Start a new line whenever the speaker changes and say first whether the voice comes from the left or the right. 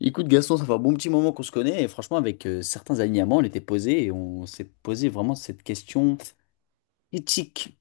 left: Écoute, Gaston, ça fait un bon petit moment qu'on se connaît et franchement, avec certains alignements, on était posé et on s'est posé vraiment cette question éthique,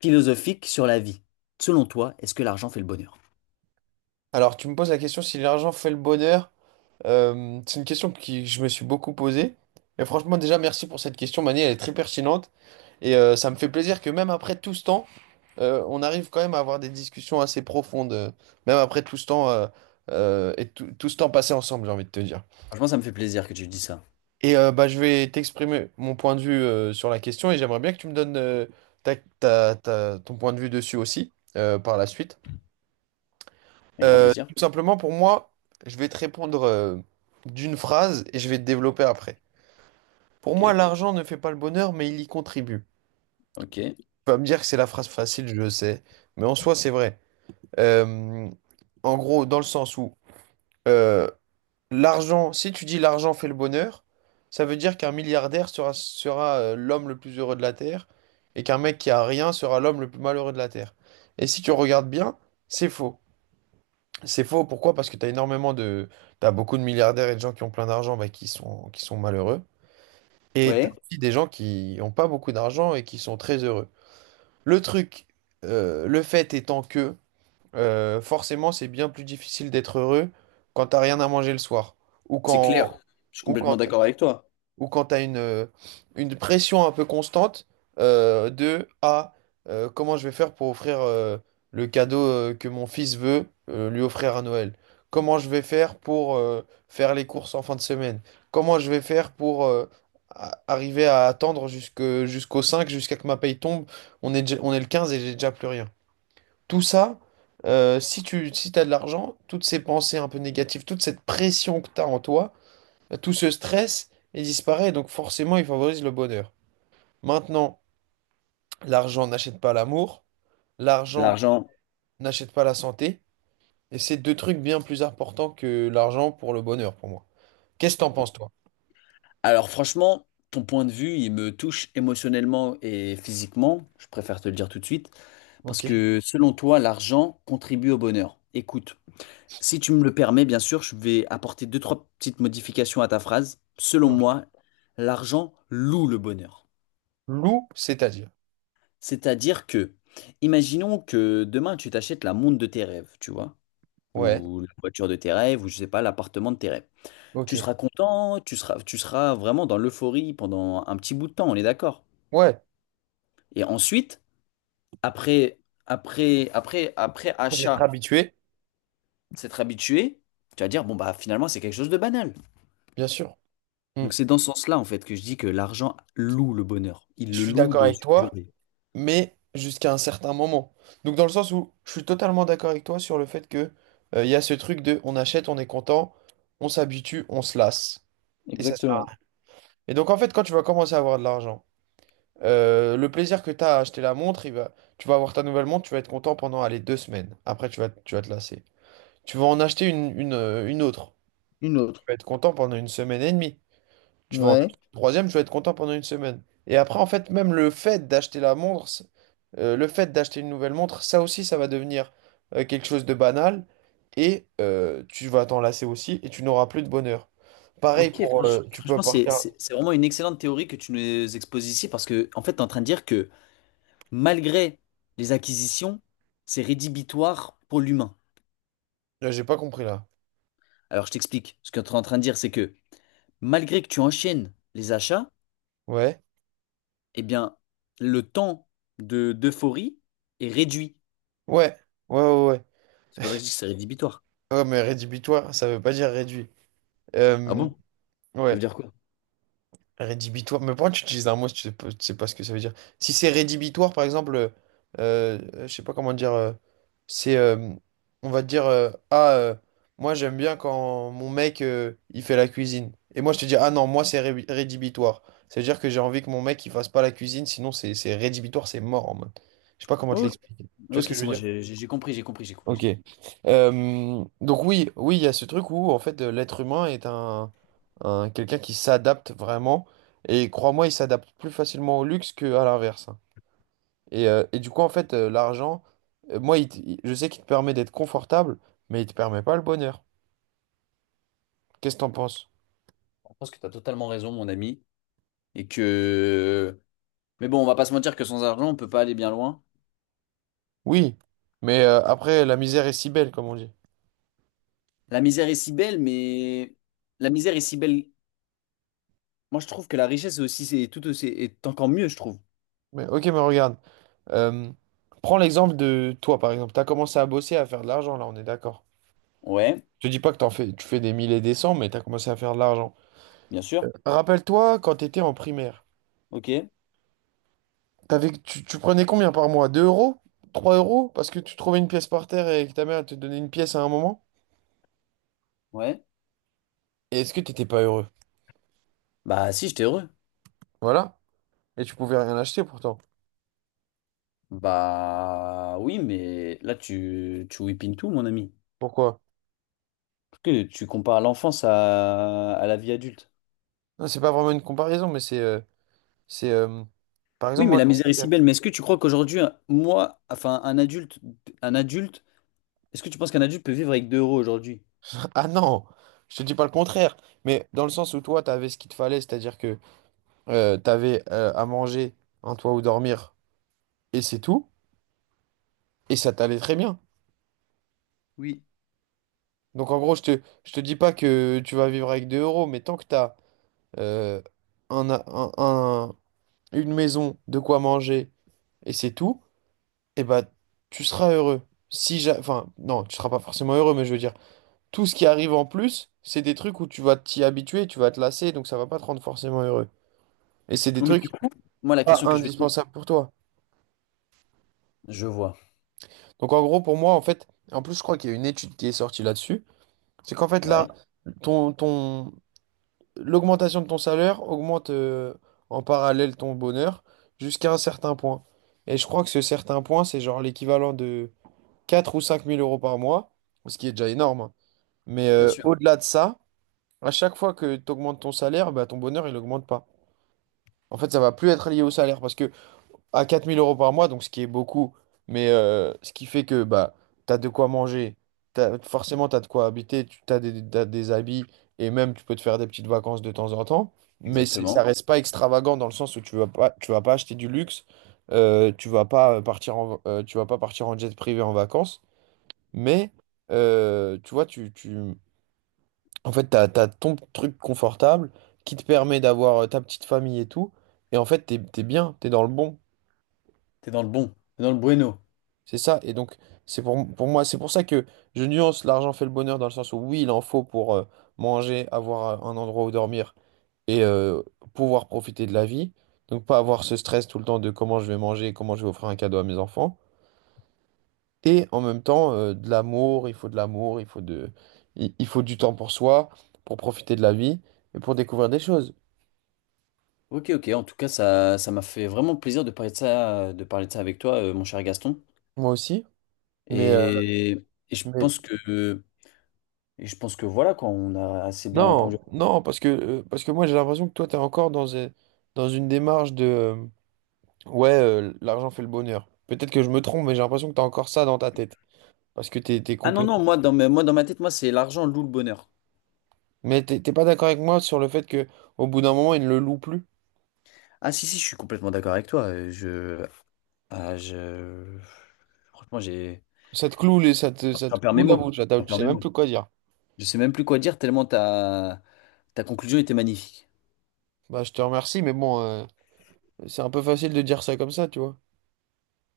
left: philosophique sur la vie. Selon toi, est-ce que l'argent fait le bonheur?
right: Alors, tu me poses la question si l'argent fait le bonheur. C'est une question qui je me suis beaucoup posée. Et franchement, déjà, merci pour cette question, Mani, elle est très pertinente. Et ça me fait plaisir que même après tout ce temps, on arrive quand même à avoir des discussions assez profondes, même après tout ce temps et tout ce temps passé ensemble, j'ai envie de te dire.
left: Franchement, ça me fait plaisir que tu dis ça.
right: Et bah, je vais t'exprimer mon point de vue sur la question et j'aimerais bien que tu me donnes ton point de vue dessus aussi par la suite.
left: Avec grand
right: Tout
left: plaisir.
right: simplement, pour moi, je vais te répondre d'une phrase et je vais te développer après. Pour moi,
left: Ok,
right: l'argent ne fait pas le bonheur, mais il y contribue.
left: ok.
right: Tu vas me dire que c'est la phrase facile, je le sais, mais en soi, c'est vrai. Euh, En gros, dans le sens où euh, l'argent, si tu dis l'argent fait le bonheur, ça veut dire qu'un milliardaire sera l'homme le plus heureux de la Terre et qu'un mec qui a rien sera l'homme le plus malheureux de la Terre. Et si tu regardes bien, c'est faux. C'est faux, pourquoi? Parce que tu as énormément de. T'as beaucoup de milliardaires et de gens qui ont plein d'argent, bah, qui sont malheureux. Et t'as
left: Ouais,
right: aussi des gens qui n'ont pas beaucoup d'argent et qui sont très heureux. Le truc, le fait étant que forcément, c'est bien plus difficile d'être heureux quand t'as rien à manger le soir. Ou
left: c'est clair.
right: quand,
left: Je suis
right: ou
left: complètement
right: quand
left: d'accord avec toi.
right: ou quand tu as une pression un peu constante. euh, de ah, Comment je vais faire pour offrir le cadeau que mon fils veut lui offrir à Noël? Comment je vais faire pour faire les courses en fin de semaine? Comment je vais faire pour arriver à attendre jusqu'au 5, jusqu'à que ma paye tombe? On est le 15 et j'ai déjà plus rien. Tout ça, si t'as de l'argent, toutes ces pensées un peu négatives, toute cette pression que tu as en toi, tout ce stress, il disparaît, donc forcément, il favorise le bonheur. Maintenant, l'argent n'achète pas l'amour, l'argent
left: L'argent.
right: n'achète pas la santé, et c'est deux trucs bien plus importants que l'argent pour le bonheur, pour moi. Qu'est-ce que t'en penses, toi?
left: Alors franchement, ton point de vue, il me touche émotionnellement et physiquement. Je préfère te le dire tout de suite. Parce
right: Ok.
left: que selon toi, l'argent contribue au bonheur. Écoute. Si tu me le permets, bien sûr, je vais apporter deux, trois petites modifications à ta phrase. Selon
right: Ok.
left: moi, l'argent loue le bonheur.
right: Loup, c'est-à-dire.
left: C'est-à-dire que, imaginons que demain tu t'achètes la montre de tes rêves, tu vois,
right: Ouais,
left: ou la voiture de tes rêves, ou je sais pas, l'appartement de tes rêves. Tu
right: ok.
left: seras content, tu seras vraiment dans l'euphorie pendant un petit bout de temps, on est d'accord.
right: Ouais,
left: Et ensuite, après, après
right: après c'est être
left: achat,
right: habitué,
left: s'être habitué, tu vas dire, bon bah finalement c'est quelque chose de banal.
right: bien sûr. Hmm.
left: Donc c'est dans ce sens-là, en fait, que je dis que l'argent loue le bonheur. Il
right: Je
left: le
right: suis
left: loue
right: d'accord
left: dans
right: avec
left: une
right: toi,
left: durée.
right: mais jusqu'à un certain moment. Donc dans le sens où je suis totalement d'accord avec toi sur le fait que il y a ce truc de on achète, on est content, on s'habitue, on se lasse. Et ça sert à
left: Exactement.
right: rien. Et donc, en fait, quand tu vas commencer à avoir de l'argent, le plaisir que tu as à acheter la montre, tu vas avoir ta nouvelle montre, tu vas être content pendant, les 2 semaines. Après, tu vas te lasser. Tu vas en acheter une autre.
left: Une
right: Tu
left: autre.
right: vas être content pendant une semaine et demie. Tu vas en
left: Ouais.
right: acheter une troisième, tu vas être content pendant une semaine. Et après, en fait, même le fait d'acheter la montre, le fait d'acheter une nouvelle montre, ça aussi, ça va devenir quelque chose de banal. Et tu vas t'en lasser aussi et tu n'auras plus de bonheur. Pareil
left: Ok,
right: pour. Tu peux
left: franchement,
right: partir.
left: c'est vraiment une excellente théorie que tu nous exposes ici parce que, en fait, tu es en train de dire que malgré les acquisitions, c'est rédhibitoire pour l'humain.
right: J'ai pas compris là.
left: Alors, je t'explique. Ce que tu es en train de dire, c'est que malgré que tu enchaînes les achats,
right: Ouais,
left: eh bien, le temps de d'euphorie est réduit.
right: ouais, ouais, ouais, ouais.
left: C'est pour ça que je dis que c'est rédhibitoire.
right: Ouais, mais rédhibitoire, ça veut pas dire réduit.
left: Ah
right: Euh,
left: bon? Ça veut
right: ouais,
left: dire quoi?
right: rédhibitoire. Mais pourquoi tu utilises un mot si tu sais pas ce que ça veut dire? Si c'est rédhibitoire, par exemple, je sais pas comment dire, c'est, on va te dire, moi j'aime bien quand mon mec, il fait la cuisine. Et moi je te dis, ah non, moi rédhibitoire. Ça veut dire que j'ai envie que mon mec, il fasse pas la cuisine, sinon c'est rédhibitoire, c'est mort en mode. Je sais pas comment te
left: Ok,
right: l'expliquer. Tu vois ce
left: ok,
right: que je
left: c'est
right: veux
left: moi,
right: dire?
left: j'ai compris, j'ai compris, j'ai compris, j'ai
right: Ok.
left: compris.
right: Donc oui, oui, il y a ce truc où en fait l'être humain est quelqu'un qui s'adapte vraiment et crois-moi, il s'adapte plus facilement au luxe qu'à l'inverse. Hein. Et du coup en fait l'argent, moi je sais qu'il te permet d'être confortable, mais il te permet pas le bonheur. Qu'est-ce que t'en penses?
left: Je pense que tu as totalement raison, mon ami. Et que. Mais bon, on va pas se mentir que sans argent, on peut pas aller bien loin.
right: Oui, mais après la misère est si belle comme on dit.
left: La misère est si belle, mais. La misère est si belle. Moi, je trouve que la richesse est aussi, c'est tout aussi, est encore mieux, je trouve.
right: Mais ok, mais regarde, euh, prends l'exemple de toi par exemple. T'as commencé à bosser à faire de l'argent là, on est d'accord.
left: Ouais,
right: Je te dis pas que t'en fais, tu fais des mille et des cents, mais t'as commencé à faire de l'argent.
left: bien sûr.
right: Rappelle-toi quand t'étais en primaire.
left: Ok,
right: Tu prenais combien par mois? 2 euros? 3 euros? Parce que tu trouvais une pièce par terre et que ta mère te donnait une pièce à un moment?
left: ouais.
right: Et est-ce que t'étais pas heureux?
left: Bah, si, j'étais heureux.
right: Voilà. Et tu pouvais rien acheter pourtant.
left: Bah, oui, mais là, tu whippines tout, mon ami.
right: Pourquoi?
left: Parce que tu compares l'enfance à la vie adulte.
right: Non, c'est pas vraiment une comparaison, mais c'est. Par
left: Oui,
right: exemple,
left: mais
right: moi,
left: la
right: je
left: misère
right: sais
left: est
right: qu'il y
left: si
right: a-
left: belle. Mais est-ce que tu crois qu'aujourd'hui, moi, enfin, un adulte, est-ce que tu penses qu'un adulte peut vivre avec 2 euros aujourd'hui?
right: Ah non! Je te dis pas le contraire. Mais dans le sens où toi, t'avais ce qu'il te fallait, c'est-à-dire que t'avais à manger, un toit où dormir, et c'est tout. Et ça t'allait très bien.
left: Oui.
right: Donc en gros, je te dis pas que tu vas vivre avec 2 euros, mais tant que t'as euh, un, a- un- un- une maison, de quoi manger, et c'est tout, et bah tu seras heureux. Si ja- Enfin, non, tu seras pas forcément heureux, mais je veux dire, tout ce qui arrive en plus, c'est des trucs où tu vas t'y habituer, tu vas te lasser, donc ça va pas te rendre forcément heureux. Et c'est des
left: Oui, mais du
right: trucs
left: coup, moi, la
right: pas
left: question que je vais te
right: indispensables pour toi.
left: Je vois.
right: Donc en gros, pour moi, en fait, en plus, je crois qu'il y a une étude qui est sortie là-dessus, c'est qu'en fait, là,
left: Ouais,
right: ton, ton, l'augmentation de ton salaire augmente en parallèle ton bonheur jusqu'à un certain point. Et je crois que ce certain point, c'est genre l'équivalent de 4 000 ou 5 000 € par mois, ce qui est déjà énorme. Hein. Mais
left: bien sûr.
right: au-delà de ça, à chaque fois que tu augmentes ton salaire, bah, ton bonheur, il augmente pas. En fait, ça va plus être lié au salaire parce que à 4 000 € par mois, donc ce qui est beaucoup, mais ce qui fait que bah, tu as de quoi manger, t'as, forcément tu as de quoi habiter, t'as des habits et même tu peux te faire des petites vacances de temps en temps, mais ça
left: Exactement.
right: reste pas extravagant dans le sens où tu vas pas acheter du luxe, tu vas pas partir en jet privé en vacances, mais tu vois, en fait, tu as, ton truc confortable qui te permet d'avoir ta petite famille et tout, et en fait, tu es bien, tu es dans le bon.
left: T'es dans le bon. T'es dans le bueno.
right: C'est ça, et donc pour moi, c'est pour ça que je nuance l'argent fait le bonheur dans le sens où oui, il en faut pour manger, avoir un endroit où dormir et pouvoir profiter de la vie. Donc pas avoir ce stress tout le temps de comment je vais manger, comment je vais offrir un cadeau à mes enfants. Et en même temps, de l'amour, il faut de l'amour, il faut du temps pour soi, pour profiter de la vie et pour découvrir des choses.
left: Ok, ok. En tout cas, ça m'a fait vraiment plaisir de parler de ça, de parler de ça avec toi, mon cher Gaston.
right: Moi aussi, mais, euh,
left: Et, et je
right: mais
left: pense que, et je pense que voilà, quoi, on a assez bien répondu.
right: non, non, parce que moi j'ai l'impression que toi, tu es encore dans une démarche de. Ouais, l'argent fait le bonheur. Peut-être que je me trompe, mais j'ai l'impression que t'as encore ça dans ta tête. Parce que t'es
left: Ah non,
right: complet.
left: non, moi, dans ma tête, moi, c'est l'argent loue le bonheur.
right: Mais t'es pas d'accord avec moi sur le fait que au bout d'un moment, il ne le loue plus.
left: Ah si, si, je suis complètement d'accord avec toi. Je, Ah, je... Franchement, j'ai...
right: Ça te cloue les, ça te
left: J'en perds
right: cloue
left: mes
right: la
left: mots.
right: bouche, là,
left: J'en
right: tu
left: perds
right: sais
left: mes
right: même
left: mots.
right: plus quoi dire.
left: Je sais même plus quoi dire tellement ta, ta conclusion était magnifique.
right: Bah, je te remercie, mais bon, c'est un peu facile de dire ça comme ça, tu vois.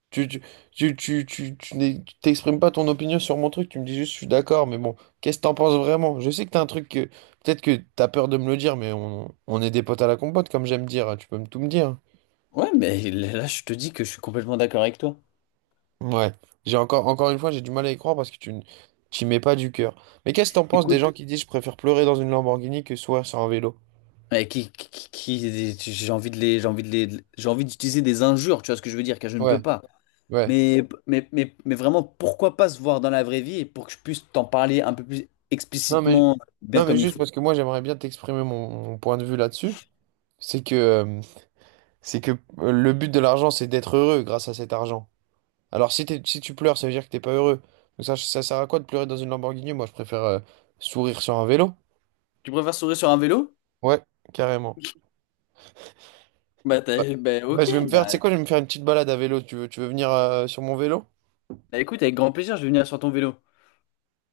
right: Tu, tu, Tu t'exprimes pas ton opinion sur mon truc, tu me dis juste je suis d'accord, mais bon, qu'est-ce que t'en penses vraiment? Je sais que t'as un truc que peut-être que t'as peur de me le dire, mais on est des potes à la compote, comme j'aime dire, tu peux me tout me dire.
left: Ouais, mais là, je te dis que je suis complètement d'accord avec toi.
right: Ouais, j'ai encore une fois, j'ai du mal à y croire parce que t'y mets pas du cœur. Mais qu'est-ce que t'en penses des
left: Écoute,
right: gens qui disent je préfère pleurer dans une Lamborghini que sourire sur un vélo?
left: j'ai envie de les, j'ai envie de les, j'ai envie d'utiliser des injures, tu vois ce que je veux dire, car je ne
right: Ouais,
left: peux pas.
right: ouais.
left: Mais vraiment, pourquoi pas se voir dans la vraie vie et pour que je puisse t'en parler un peu plus
right: Non mais,
left: explicitement, bien
right: non mais
left: comme il
right: juste
left: faut.
right: parce que moi j'aimerais bien t'exprimer mon point de vue là-dessus. C'est que, euh, c'est que le but de l'argent c'est d'être heureux grâce à cet argent. Alors si tu pleures, ça veut dire que t'es pas heureux. Donc ça sert à quoi de pleurer dans une Lamborghini? Moi je préfère sourire sur un vélo.
left: Tu préfères sourire sur un vélo?
right: Ouais, carrément. Bah,
left: Bah,
right: bah,
left: ok,
right: je vais me faire, tu sais
left: bah,
right: quoi, je vais me faire une petite balade à vélo. Tu veux venir sur mon vélo?
left: bah, écoute, avec grand plaisir, je vais venir sur ton vélo.